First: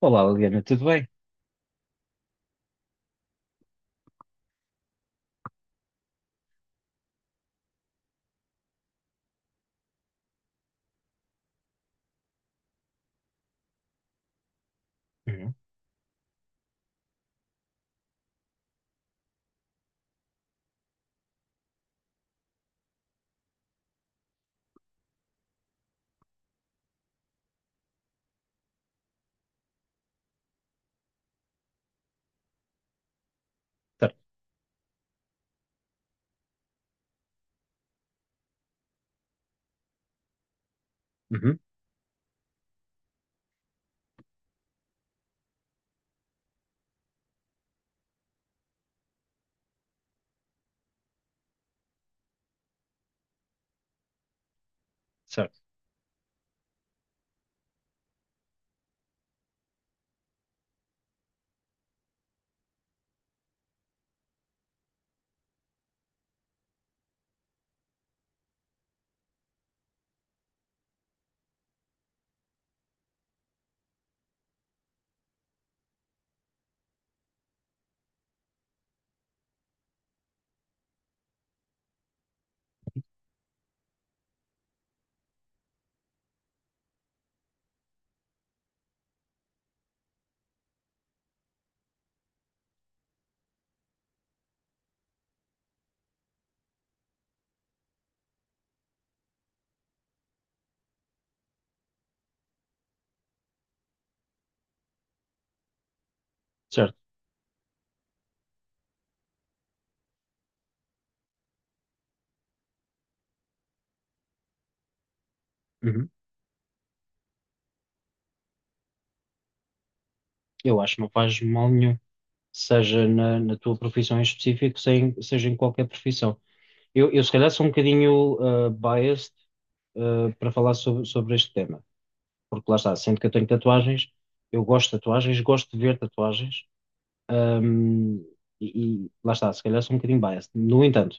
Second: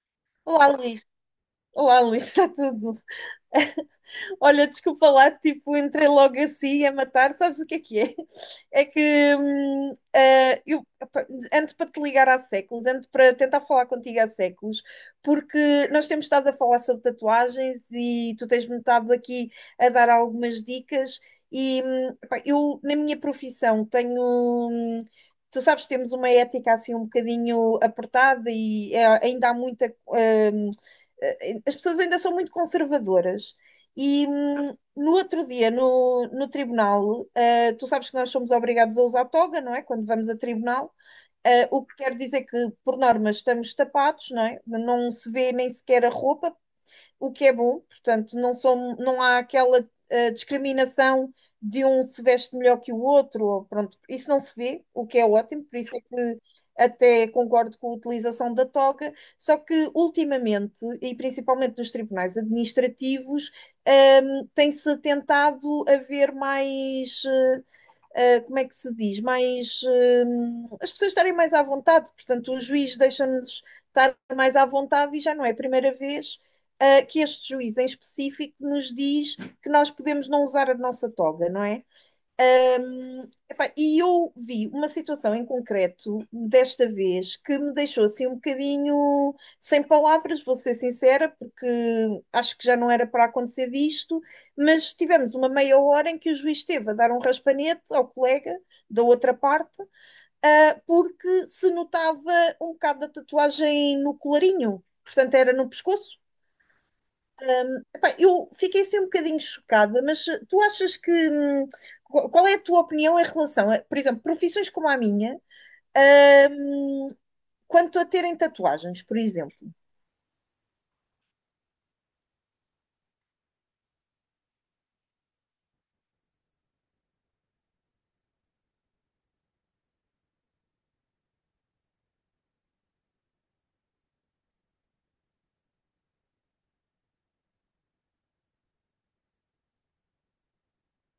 Olá, Liliana, Olá, tudo Luís. bem? Olá, Luís, está tudo? Olha, desculpa lá, tipo, entrei logo assim a matar, sabes o que é que é? É que eu opa, ando para te ligar há séculos, ando para tentar falar contigo há séculos, Uhum. porque nós temos estado a falar sobre tatuagens e tu tens-me estado aqui a dar algumas dicas. E pá, eu, na minha profissão, tenho. Hum, Tu sabes, temos uma ética assim um bocadinho apertada e ainda há as pessoas ainda são muito conservadoras Certo. e no outro dia, no tribunal, tu sabes que nós somos obrigados a usar toga, não é? Quando vamos a tribunal, Uhum. O que quer dizer que, por norma, estamos tapados, não é? Não se vê nem sequer a roupa, o que é bom, portanto, não há aquela discriminação de um se veste melhor que o outro, ou pronto, isso não se vê, o que é Certo. ótimo, por isso é que até concordo com a utilização da toga, só que ultimamente, e principalmente nos tribunais administrativos, tem-se tentado haver como é que se diz, as pessoas estarem mais à vontade, portanto, o juiz deixa-nos estar mais à vontade e já não é a primeira vez que este juiz em específico nos diz que nós podemos não usar a nossa toga, não é? Epá, e eu vi uma situação em concreto, desta vez, que me deixou assim um bocadinho sem palavras, vou ser sincera, porque acho que já não era para acontecer disto, mas tivemos uma meia hora em que o juiz esteve a dar um raspanete ao colega da outra parte, porque se notava um bocado da tatuagem no colarinho, portanto era no pescoço. Certo. Epá, eu fiquei assim um bocadinho chocada, mas tu achas. Qual é a tua opinião em relação a, por exemplo, profissões como a minha, Uhum. hum, quanto a terem tatuagens, por exemplo? Eu acho que não faz mal nenhum, seja na tua profissão em específico, seja em qualquer profissão. Eu se calhar sou um bocadinho biased para falar sobre este tema, porque lá está, sendo que eu tenho tatuagens, eu gosto de tatuagens, gosto de ver tatuagens, ahm, e lá está, se calhar sou um bocadinho biased. No entanto,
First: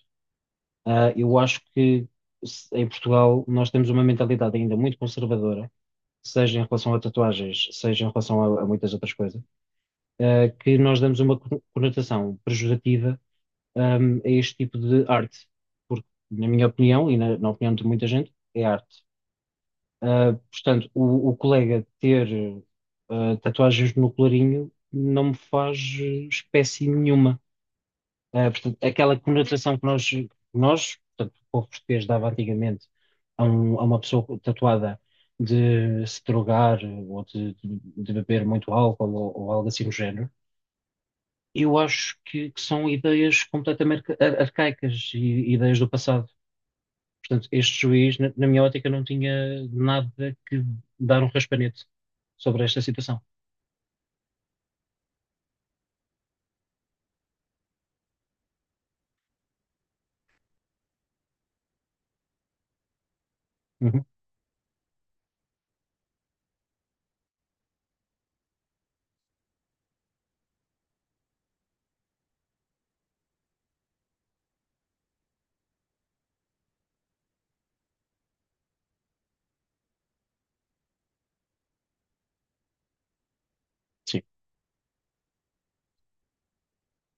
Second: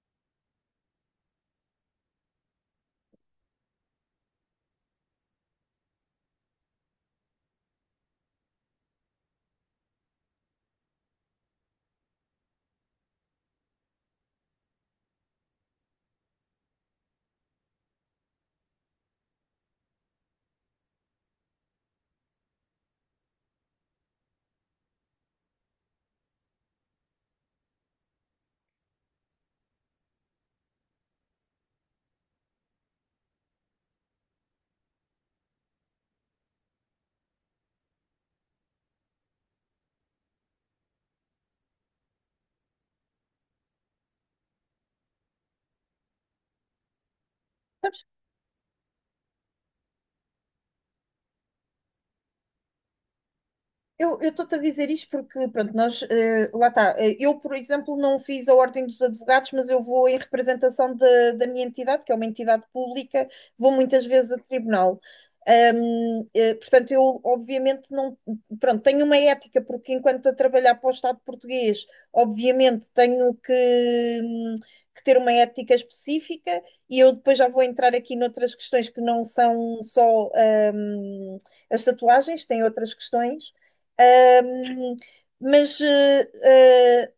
eu acho que em Portugal nós temos uma mentalidade ainda muito conservadora, seja em relação a tatuagens, seja em relação a, muitas outras coisas, que nós damos uma conotação pejorativa a este tipo de arte. Porque, na minha opinião, e na, opinião de muita gente, é arte. Portanto, o colega ter tatuagens no colarinho não me faz espécie nenhuma. Portanto, aquela conotação que nós, portanto, o povo português dava antigamente a uma pessoa tatuada, de se drogar ou de beber muito álcool, ou algo assim do género. Eu acho que, são ideias completamente arcaicas e ideias do passado. Portanto, este juiz, na minha ótica, não tinha nada que dar um raspanete sobre esta situação. Eu estou-te a dizer isto porque, pronto, nós, lá está. Eu, por exemplo, não fiz a Ordem dos Advogados, mas eu vou em representação da minha entidade, que é uma entidade pública. Vou Uhum, muitas vezes a tribunal. Portanto, eu, obviamente, não, pronto, tenho uma ética, porque enquanto a trabalhar para o Estado português, obviamente, tenho que ter uma ética específica, e eu depois já vou entrar aqui noutras questões que não são só, as tatuagens, têm outras questões. sim, Ahm, mas eh, eh,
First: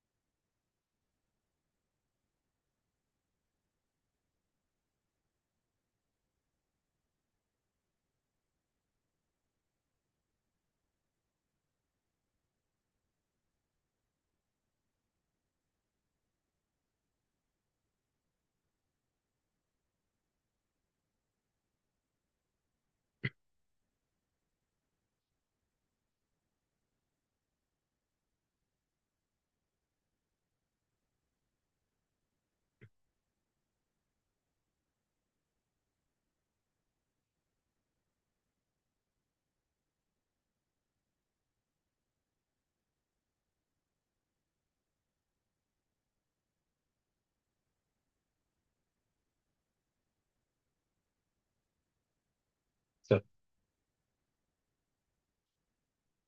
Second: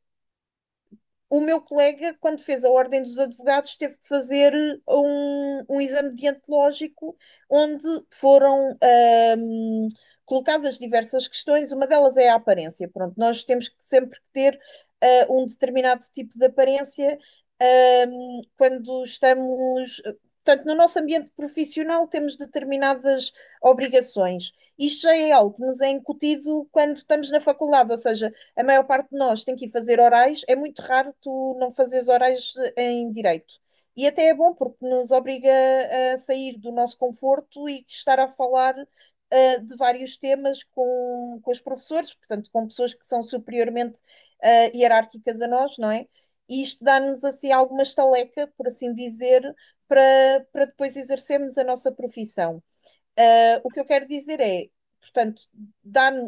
o meu colega, quando fez a Ordem dos Advogados, teve que fazer um exame deontológico onde foram colocadas diversas questões. Uma delas é a aparência. Pronto, nós temos que sempre que ter um determinado tipo de aparência quando estamos. Portanto, no nosso ambiente profissional temos determinadas obrigações. Isto já é algo que nos é incutido quando estamos na faculdade, ou seja, a maior parte de nós tem que ir fazer orais, é muito raro tu não fazeres orais em direito. E até é bom porque nos obriga a sair do nosso conforto e estar a falar de vários temas com os professores, portanto, com pessoas que são superiormente hierárquicas a nós, não é? E isto dá-nos assim alguma estaleca, por assim dizer, para depois exercermos a nossa profissão. certo. O que eu quero dizer é, portanto,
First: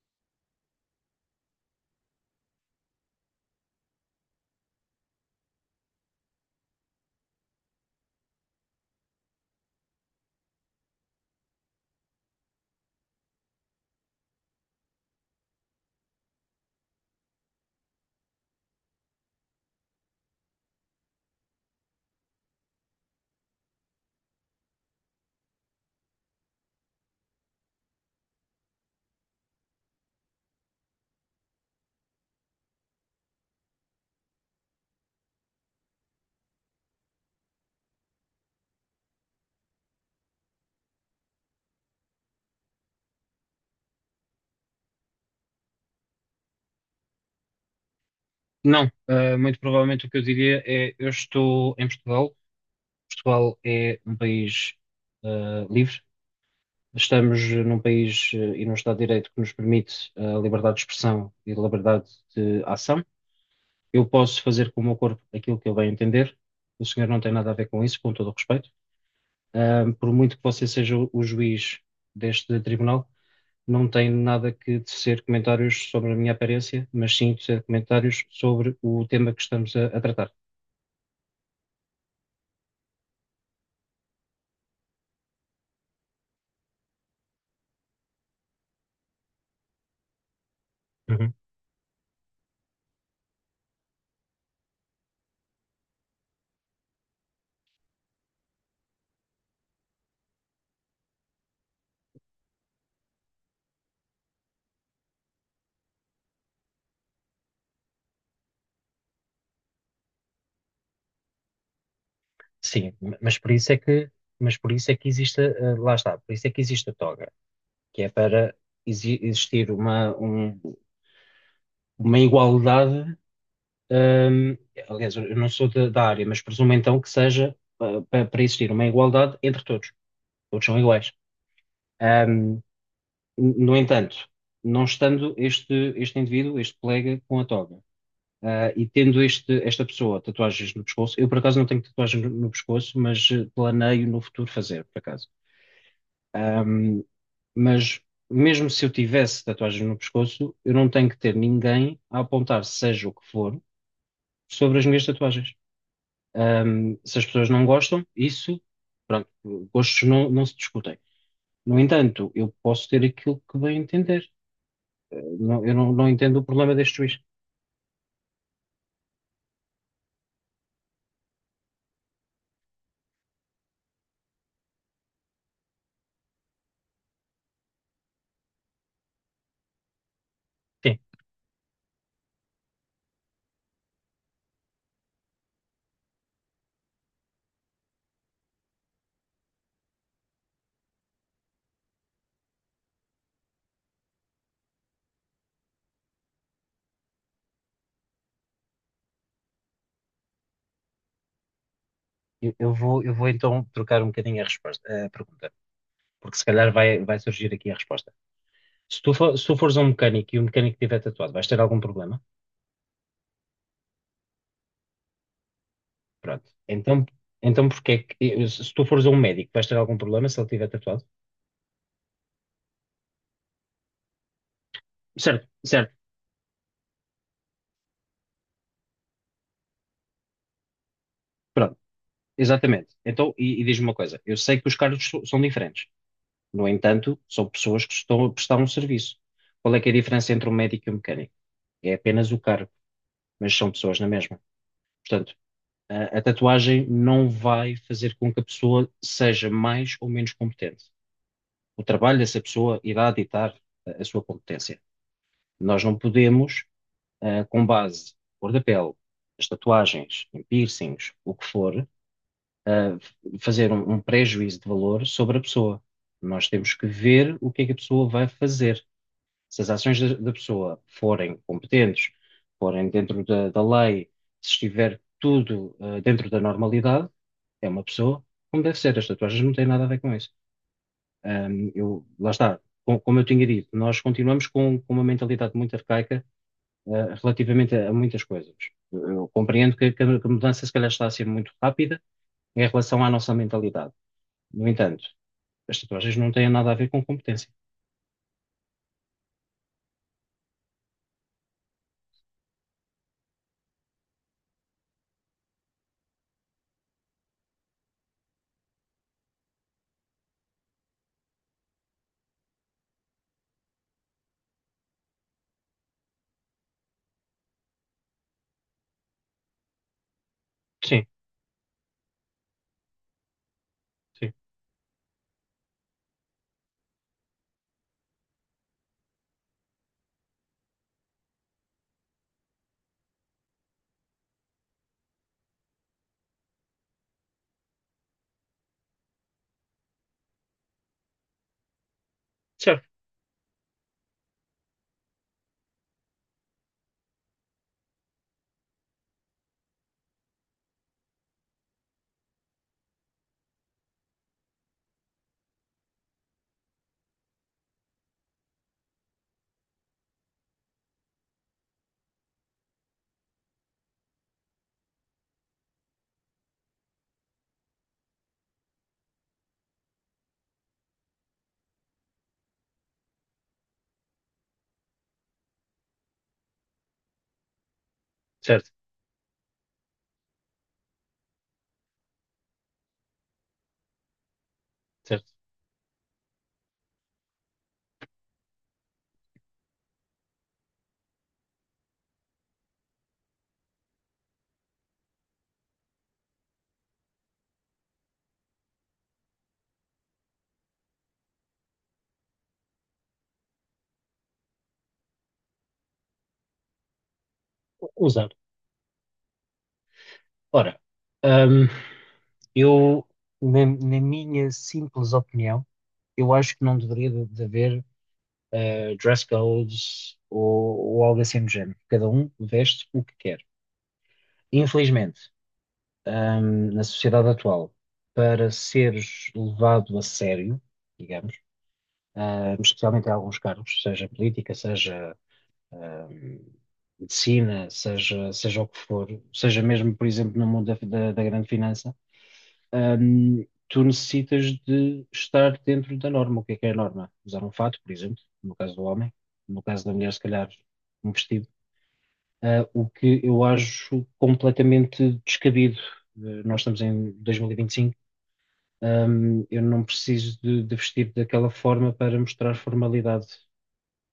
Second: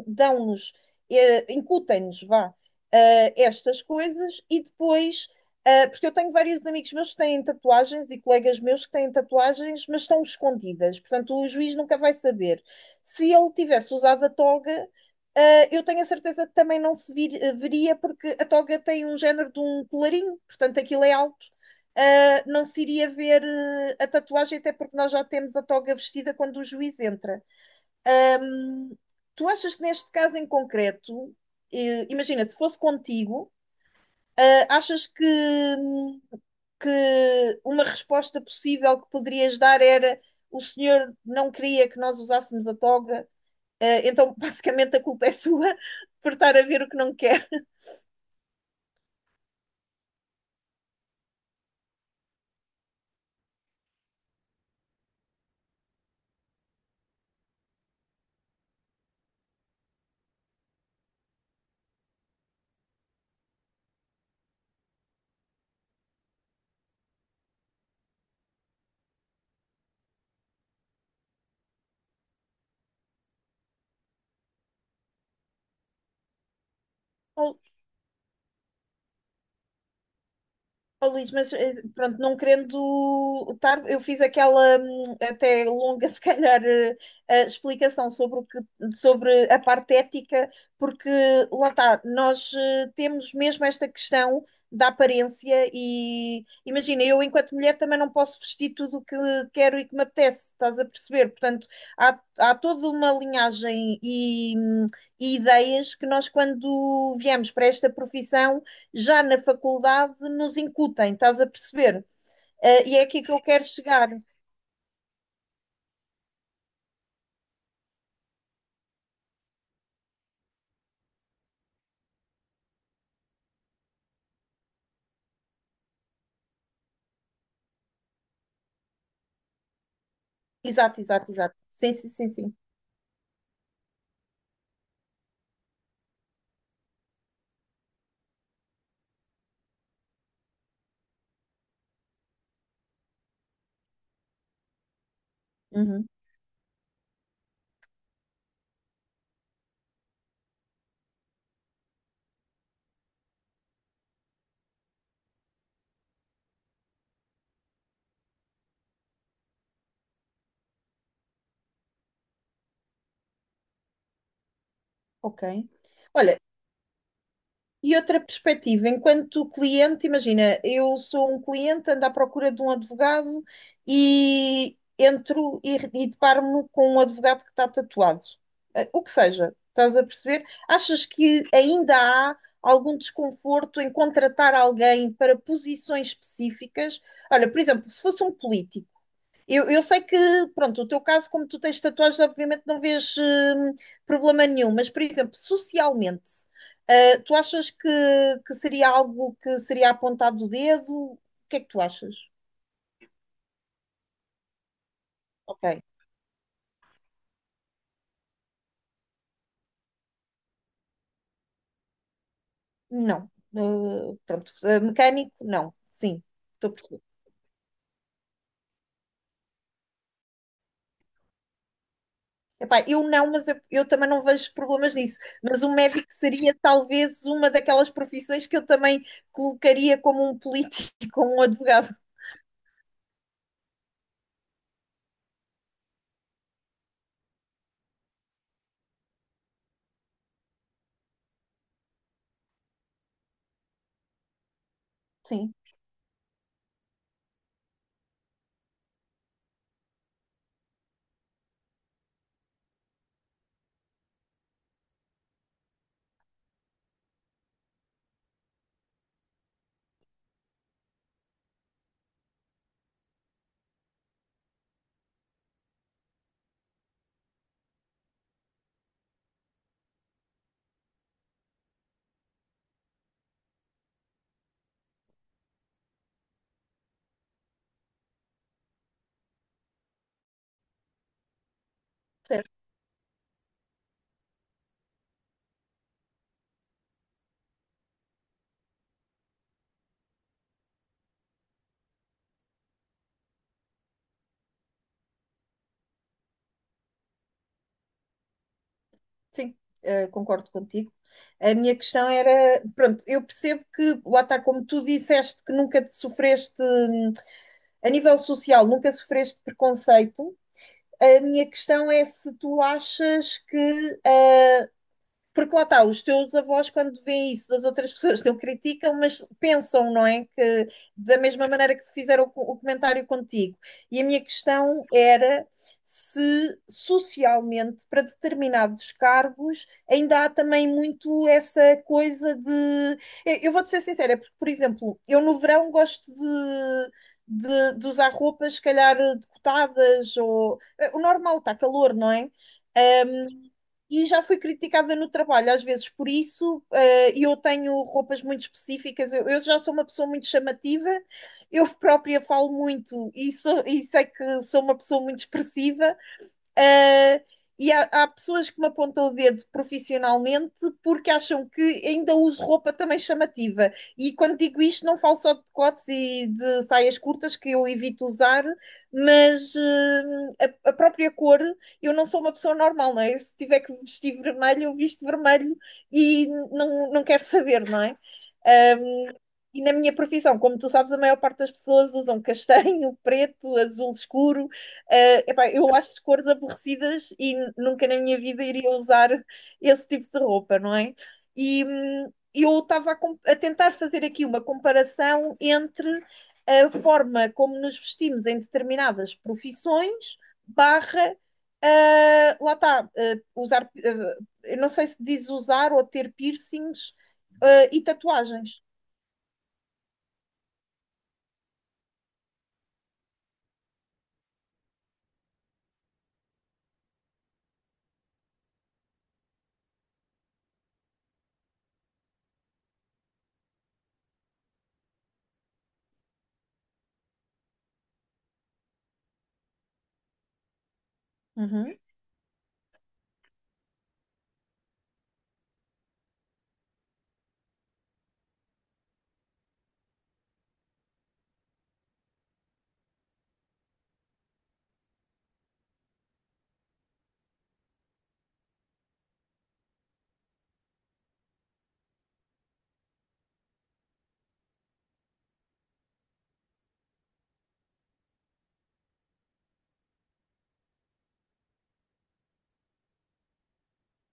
dão-nos, incutem-nos, vá, estas coisas e depois, porque eu tenho vários amigos meus que têm tatuagens e colegas meus que têm tatuagens, mas estão escondidas, portanto, o juiz nunca vai saber. Se ele tivesse usado a toga, eu tenho a certeza que também não se veria, porque a toga tem um género de um colarinho, portanto, aquilo é alto, não se iria ver a tatuagem, até porque nós já temos a toga vestida quando o juiz entra. Ahm, tu achas que neste caso em concreto, imagina, se fosse contigo, achas hum, que uma resposta possível que poderias dar era: o senhor não queria que nós usássemos a toga, então basicamente a culpa é sua por estar a ver o que não quer. Não, muito provavelmente o que eu diria é: eu estou em Portugal. Portugal é um país livre, estamos num país, e num Estado de Direito que nos permite, a liberdade de expressão e liberdade de ação. Eu posso fazer com o meu corpo aquilo que eu bem entender. O senhor não tem nada a ver com isso, com todo o respeito. Por muito que você seja o juiz deste tribunal, não tem nada que tecer comentários sobre a minha aparência, mas sim Ou tecer comentários sobre o tema que estamos a tratar. Oh, Luís, mas pronto, não querendo estar, eu fiz aquela até longa, se calhar, explicação sobre o que, sobre a parte ética, porque Uhum. lá está, nós temos mesmo esta questão da aparência e imagina, eu enquanto mulher também não posso vestir tudo o que quero e que me apetece, estás a perceber? Portanto, há toda uma linhagem e ideias que nós, quando viemos para esta profissão, já na faculdade nos incutem, estás a perceber? Sim, E é aqui que eu quero chegar. Mas por isso é que existe, lá está, por isso é que existe a toga, que é para existir uma, uma igualdade. ehm, Aliás, eu não sou da, área, mas presumo então que seja para existir uma igualdade entre todos. Todos são Exato, iguais. exato, exato. Sim, sim, sim, sim. Ehm, no entanto, não estando este, indivíduo, este colega, com a toga, e tendo esta pessoa tatuagens no pescoço, eu por acaso não tenho tatuagem no pescoço, mas, planeio no futuro fazer, por acaso. Uhum, Ahm, mas mesmo se eu tivesse tatuagens no pescoço, eu não tenho que ter ninguém a apontar, seja o que for, sobre as minhas tatuagens. Se as pessoas não gostam, isso, pronto, gostos não se discutem. No entanto, eu posso ter aquilo que bem entender. Eh, ok. não- eu não entendo Olha, o problema deste juiz. e outra perspectiva, enquanto cliente, imagina, eu sou um cliente, ando à procura de um advogado e entro e deparo-me com um advogado que está tatuado. O que seja, estás a perceber? Sim, Achas que ainda há algum desconforto em contratar alguém para posições específicas? Olha, por exemplo, se fosse um político. Eu sei que, pronto, o teu caso, como tu tens tatuagens, obviamente não vês problema nenhum, mas, por exemplo, socialmente, tu achas que seria algo que seria apontado o dedo? O que é que tu achas? eu vou então trocar um bocadinho a resposta, a pergunta, Ok, porque se calhar vai surgir aqui a resposta. Se tu, for- se tu fores a um mecânico e o mecânico tiver tatuado, vais ter algum problema? não. Ah, pronto, ah, mecânico, não. Sim, Pronto. estou a perceber. Então, porque é que se tu fores a um médico, vais ter algum problema se ele tiver tatuado? Epá, eu não, mas eu também não vejo problemas nisso. Certo, Mas o certo, médico seria talvez uma daquelas profissões que eu também colocaria como um político, como um pronto, advogado. exatamente. Então, e diz-me uma coisa: eu sei que os cargos são diferentes. No entanto, são pessoas que estão a prestar um serviço. Qual é que é a diferença entre um médico e um mecânico? É apenas o cargo, mas são pessoas na mesma. Portanto, Sim. a, tatuagem não vai fazer com que a pessoa seja mais ou menos competente. O trabalho dessa pessoa irá ditar a sua competência. Nós não podemos, com base cor da pele, as tatuagens, em piercings, o que for, ah, fazer um pré-juízo de valor sobre a pessoa. Nós temos que ver o que é que a pessoa vai fazer. Se as ações da da, pessoa forem competentes, forem dentro da lei, se estiver tudo, dentro da normalidade, é uma pessoa como deve ser. As tatuagens não têm nada a ver com isso. Eu, lá está. Como eu tinha dito, nós continuamos com uma mentalidade muito arcaica, relativamente a muitas coisas. Eu compreendo que a mudança se calhar está a ser muito rápida em relação à nossa mentalidade. No entanto, as tatuagens não têm nada a ver com competência. Sim, concordo contigo. A minha questão era, pronto, eu percebo que, lá está, como tu disseste, que nunca te sofreste, a nível social, nunca sofreste preconceito. A minha questão é se tu achas que, porque lá está, os teus avós, quando veem isso das outras pessoas, não criticam, mas pensam, não é? Que Sim, da mesma maneira que fizeram o comentário contigo. E a minha sim. questão era se socialmente, para determinados cargos, ainda há também muito essa coisa de. Eu vou-te ser sincera, é porque, por exemplo, eu no verão gosto de. De usar roupas, se calhar, decotadas, o normal, está calor, não é? Certo, E já fui criticada no trabalho, às vezes por isso, e eu tenho roupas muito específicas, eu já sou uma pessoa muito chamativa, eu própria falo muito e sei que sou uma pessoa muito expressiva. Uh, e há pessoas que me apontam o dedo profissionalmente porque acham que ainda uso roupa também chamativa. E quando digo isto, não falo só de decotes e de saias curtas, que eu evito usar, mas a própria cor. Eu não sou uma pessoa normal, não é? Se tiver que vestir vermelho, eu visto vermelho e não, não quero saber, não é? certo, Um, e na minha profissão, como tu sabes, a maior parte das pessoas usam castanho, preto, azul escuro. Certo. Epá, eu acho cores aborrecidas e nunca na minha vida iria usar esse tipo de roupa, não é? E eu estava a tentar fazer aqui uma comparação entre a forma como nos vestimos em determinadas profissões, barra, lá está, eu não sei se diz usar ou ter piercings, e Usar. tatuagens. Ora, hum, eu, na, minha simples opinião, eu acho que não deveria de, haver, dress codes ou algo assim do género. Cada um veste o que quer. Infelizmente, na sociedade atual, para seres levado a sério, digamos, Uhum. Especialmente em alguns cargos, seja política, seja, ahm, medicina, seja o que for, seja mesmo, por exemplo, no mundo da, da grande finança, tu necessitas de estar dentro da norma. O que é a norma? Usar um fato, por exemplo, no caso do homem, no caso da mulher, se calhar, um vestido. O que eu acho completamente descabido. Nós estamos em 2025. Eu não preciso de, vestir daquela forma para mostrar formalidade.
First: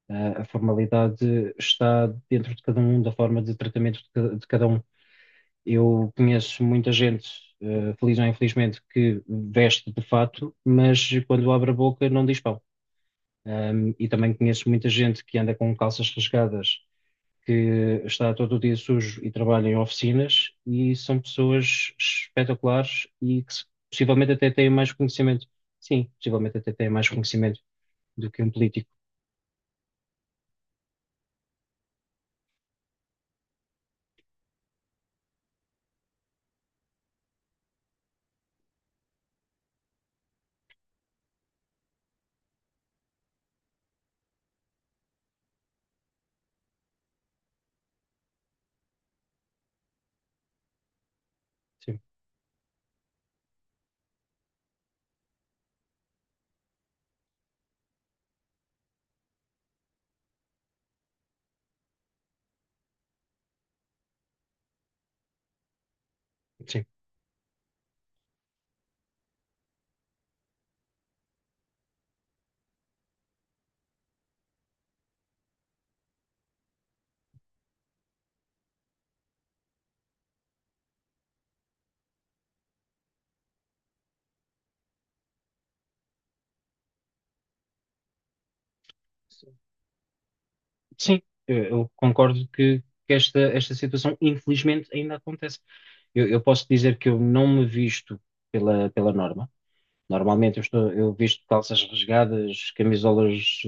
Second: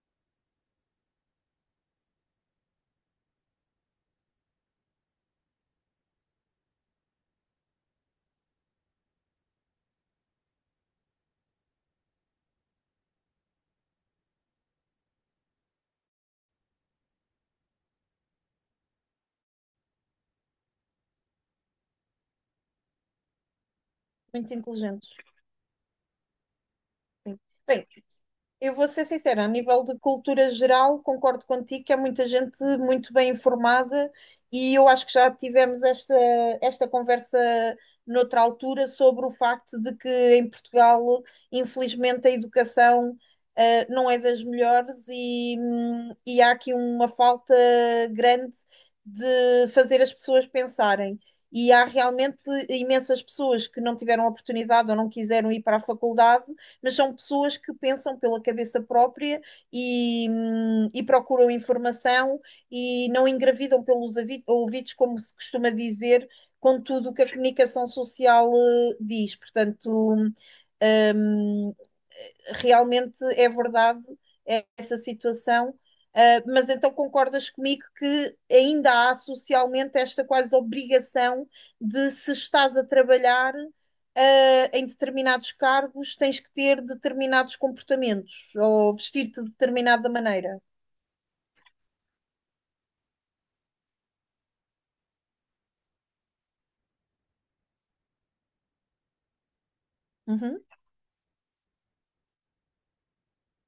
A formalidade está dentro de cada um, da forma de tratamento de de cada um. Eu conheço muita gente, feliz ou infelizmente, que veste de fato, mas quando abre a boca não diz pão. E também conheço muita gente que anda com calças rasgadas, que está todo o dia sujo e trabalha em oficinas, e são pessoas espetaculares e que, possivelmente, até Muito têm mais inteligentes. conhecimento. Sim, possivelmente até têm mais Sim. conhecimento Bem, do que um eu vou político. ser sincera, a nível de cultura geral, concordo contigo que há muita gente muito bem informada e eu acho que já tivemos esta conversa noutra altura sobre o facto de que em Portugal, infelizmente, a educação, não é das melhores e há aqui uma falta grande de fazer as pessoas pensarem. E há Sim, realmente imensas pessoas que não tiveram oportunidade ou não quiseram ir para a faculdade, mas são pessoas que pensam pela cabeça própria e procuram informação e não engravidam pelos ouvidos, como se costuma dizer, com sim. tudo o que a comunicação social diz. Portanto, hum, realmente é verdade essa situação, mas então concordas comigo que ainda há socialmente esta quase obrigação de, se estás a trabalhar em determinados cargos, tens que ter determinados comportamentos ou vestir-te de Sim. determinada maneira. Eu concordo que, esta situação infelizmente ainda acontece. Eu posso dizer que eu não me visto pela norma. Normalmente Uhum. Eu visto calças rasgadas, camisolas,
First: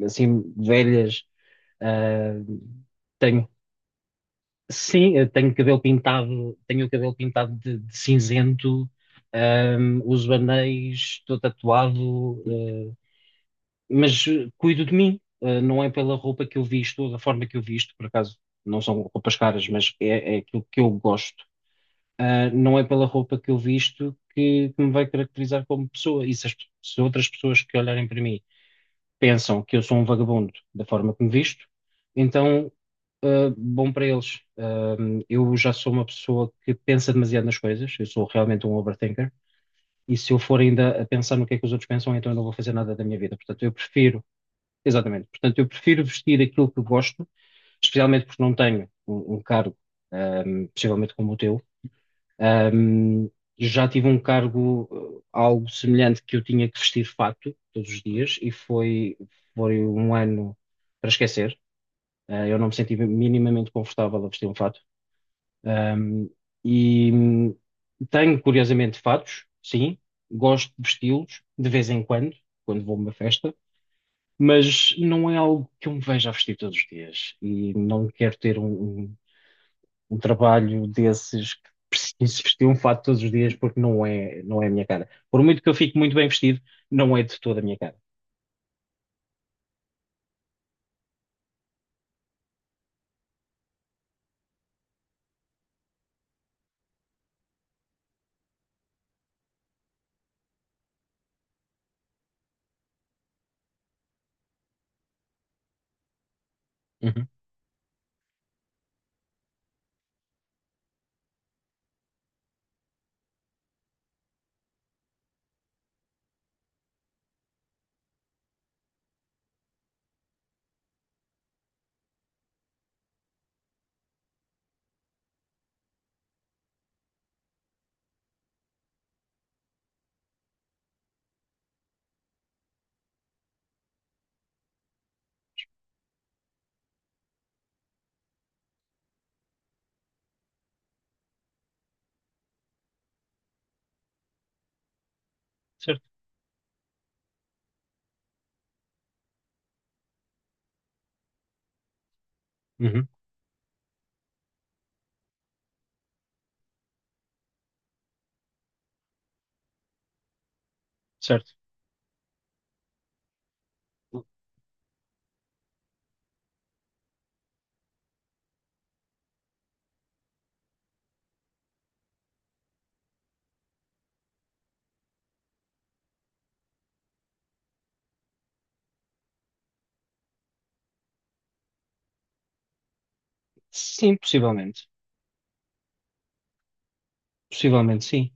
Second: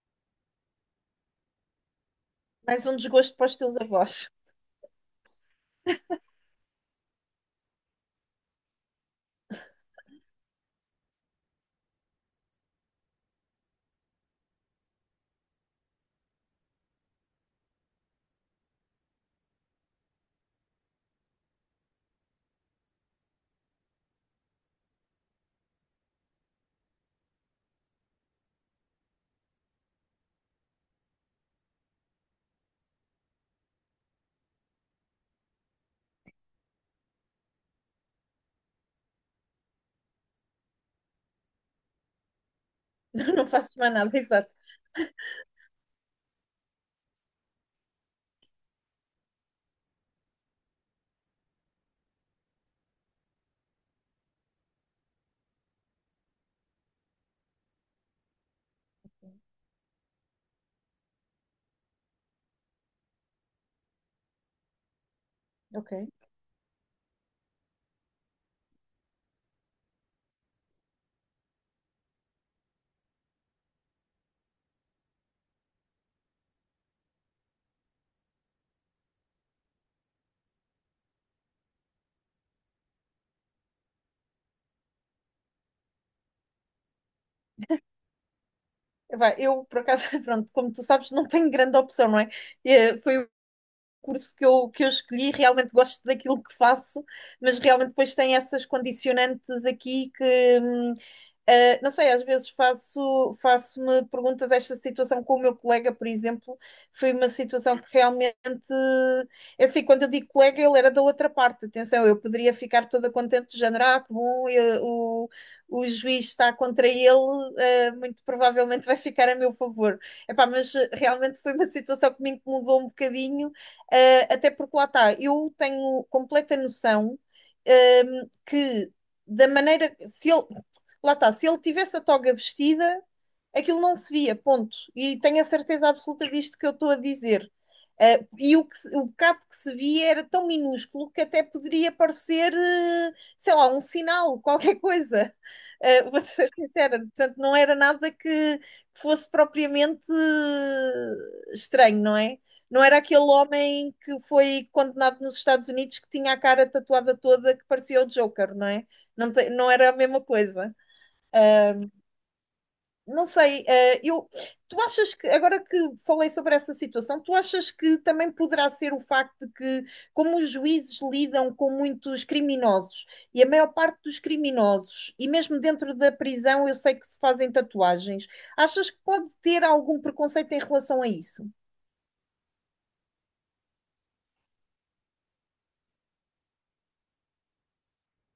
assim velhas. Ah, Mais um desgosto para tenho os teus avós. Sim, eu tenho cabelo pintado, tenho o cabelo pintado de cinzento, Uso anéis, estou tatuado, mas cuido de mim. Não é pela roupa que eu visto, ou da forma que eu visto, por acaso não são roupas caras, mas é aquilo que eu gosto. Não é pela roupa que eu visto que me vai caracterizar como pessoa, e se outras pessoas que olharem para mim pensam que eu sou um vagabundo da forma que me visto, então, bom para eles. Eu já sou uma pessoa que pensa demasiado nas coisas, eu sou realmente um overthinker, e se eu for ainda a pensar no que é que os outros pensam, então eu não vou fazer nada da minha vida. Não Portanto, eu faço mais nada, prefiro, exato. exatamente, portanto, eu prefiro vestir aquilo que gosto, especialmente porque não tenho um, cargo, ah, possivelmente como o teu. Ahm, já tive um cargo, algo semelhante, que eu tinha que vestir fato todos os dias, e foi um ano para esquecer. Eu não me senti minimamente confortável a vestir um fato. Ok. Ahm, e tenho, curiosamente, fatos, sim. Gosto de vesti-los de vez em quando, quando vou a uma festa, mas não é algo que eu me veja a vestir todos os dias, e não quero ter um, um trabalho desses, que preciso vestir um fato todos os dias, porque não é a minha cara. Por muito que eu fique muito bem vestido, não é de toda a minha cara. Vai, eu, por acaso, pronto, como tu sabes, não tenho grande opção, não é? Foi curso que eu escolhi, realmente gosto daquilo que faço, mas realmente depois tem essas condicionantes aqui que, não sei, às vezes faço-me perguntas. Esta situação com o meu colega, por exemplo, foi uma Uhum, situação que realmente. É assim, quando eu digo colega, ele era da outra parte. Atenção, eu poderia ficar toda contente, do género, que bom, o juiz está contra ele, muito provavelmente vai ficar a meu favor. Epá, mas realmente foi uma situação que me incomodou um bocadinho, até porque lá está, eu tenho completa noção, que da maneira, se ele Lá está, se ele tivesse a toga vestida, aquilo não se via, ponto. E tenho a certeza absoluta disto que eu estou a dizer. E o bocado que se via era tão minúsculo que até poderia parecer, sei lá, um sinal, qualquer coisa. certo. Vou ser sincera, portanto, não era nada que fosse propriamente estranho, não é? Não era Uhum, aquele homem que foi condenado nos Estados Unidos que tinha a cara tatuada toda que parecia o Joker, não é? Não, não era a mesma coisa. certo. Não sei, tu achas que, agora que falei sobre essa situação, tu achas que também poderá ser o facto de que, como os juízes lidam com muitos criminosos, e a maior parte dos criminosos, e mesmo dentro da prisão, eu sei que se fazem tatuagens, achas que pode ter algum preconceito em relação a isso? Sim, possivelmente. Possivelmente, sim.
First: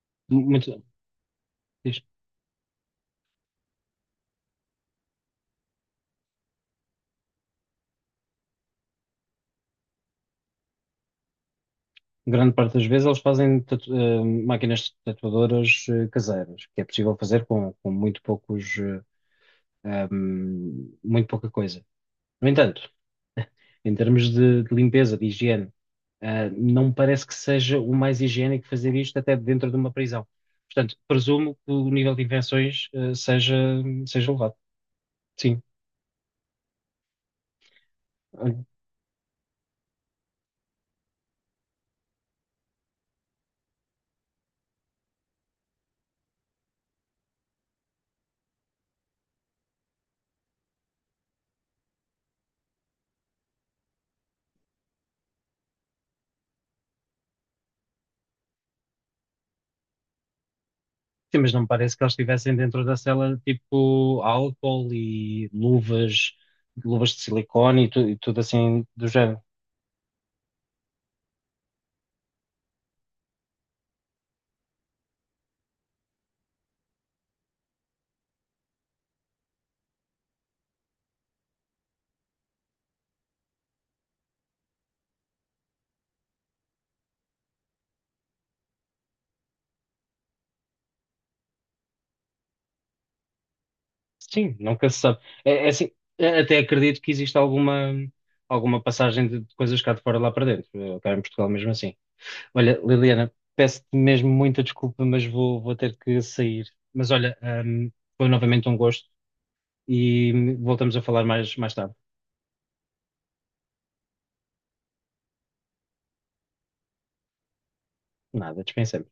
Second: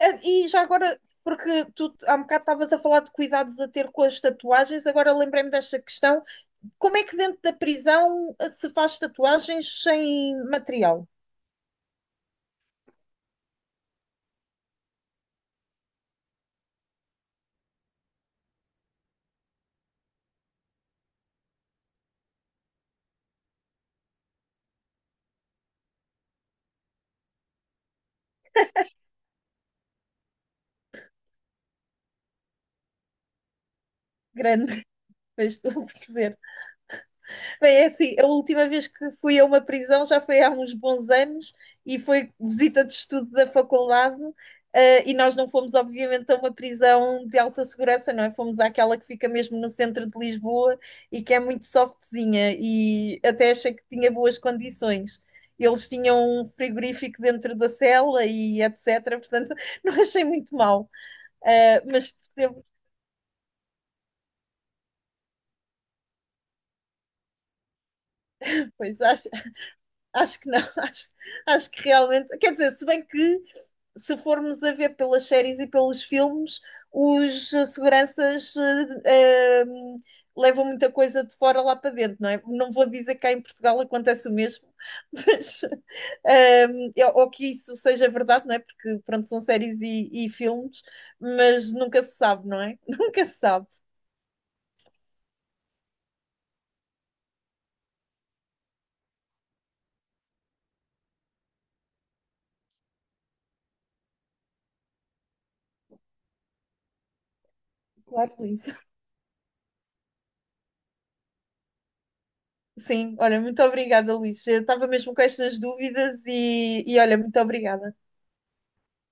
E já Muito, agora, porque tu diz. há um bocado estavas a falar de cuidados a ter com as tatuagens, agora lembrei-me desta questão, como é que dentro da prisão se faz tatuagens sem material? Grande parte das vezes eles fazem máquinas tatuadoras, caseiras, que é possível fazer com, muito poucos, muito pouca coisa. No entanto, em termos de limpeza, de higiene. Não me parece que seja o mais higiênico fazer isto até dentro de uma prisão. Portanto, presumo que o nível de infecções, seja elevado. Grande, mas Sim. estou a perceber. Bem, é assim, a Olha, última vez que fui a uma prisão já foi há uns bons anos e foi visita de estudo da faculdade. E nós não fomos, obviamente, a uma prisão de alta segurança, não é? Fomos àquela que fica mesmo no centro de Lisboa e que é muito softzinha e até achei que tinha boas condições. Eles tinham um frigorífico dentro da cela e etc. Portanto, não achei muito mal. sim, mas não me parece que Mas eles estivessem percebo dentro da cela tipo álcool e luvas, luvas de silicone e, e tudo assim depois, do acho, género. Que não, acho que realmente. Quer dizer, se bem que se formos a ver pelas séries e pelos filmes, os seguranças eh, eh, levam muita coisa de fora lá para dentro, não é? Não vou dizer que cá em Portugal acontece o mesmo, mas eh, ou que isso seja verdade, não é? Porque pronto, são séries e filmes, mas nunca se sabe, não é? Nunca se sabe. Sim, nunca se sabe. É assim, até acredito que exista alguma, passagem de coisas cá de fora lá para dentro, cá em Portugal, mesmo assim. Olha, Liliana, peço-te mesmo muita desculpa, mas vou, ter que sair. Mas olha, hum, foi Claro, Luís. novamente um gosto, e voltamos a falar mais, tarde. Sim, olha, muito obrigada, Luís. Eu estava mesmo com estas dúvidas e olha, muito obrigada. Nada, dispensemos.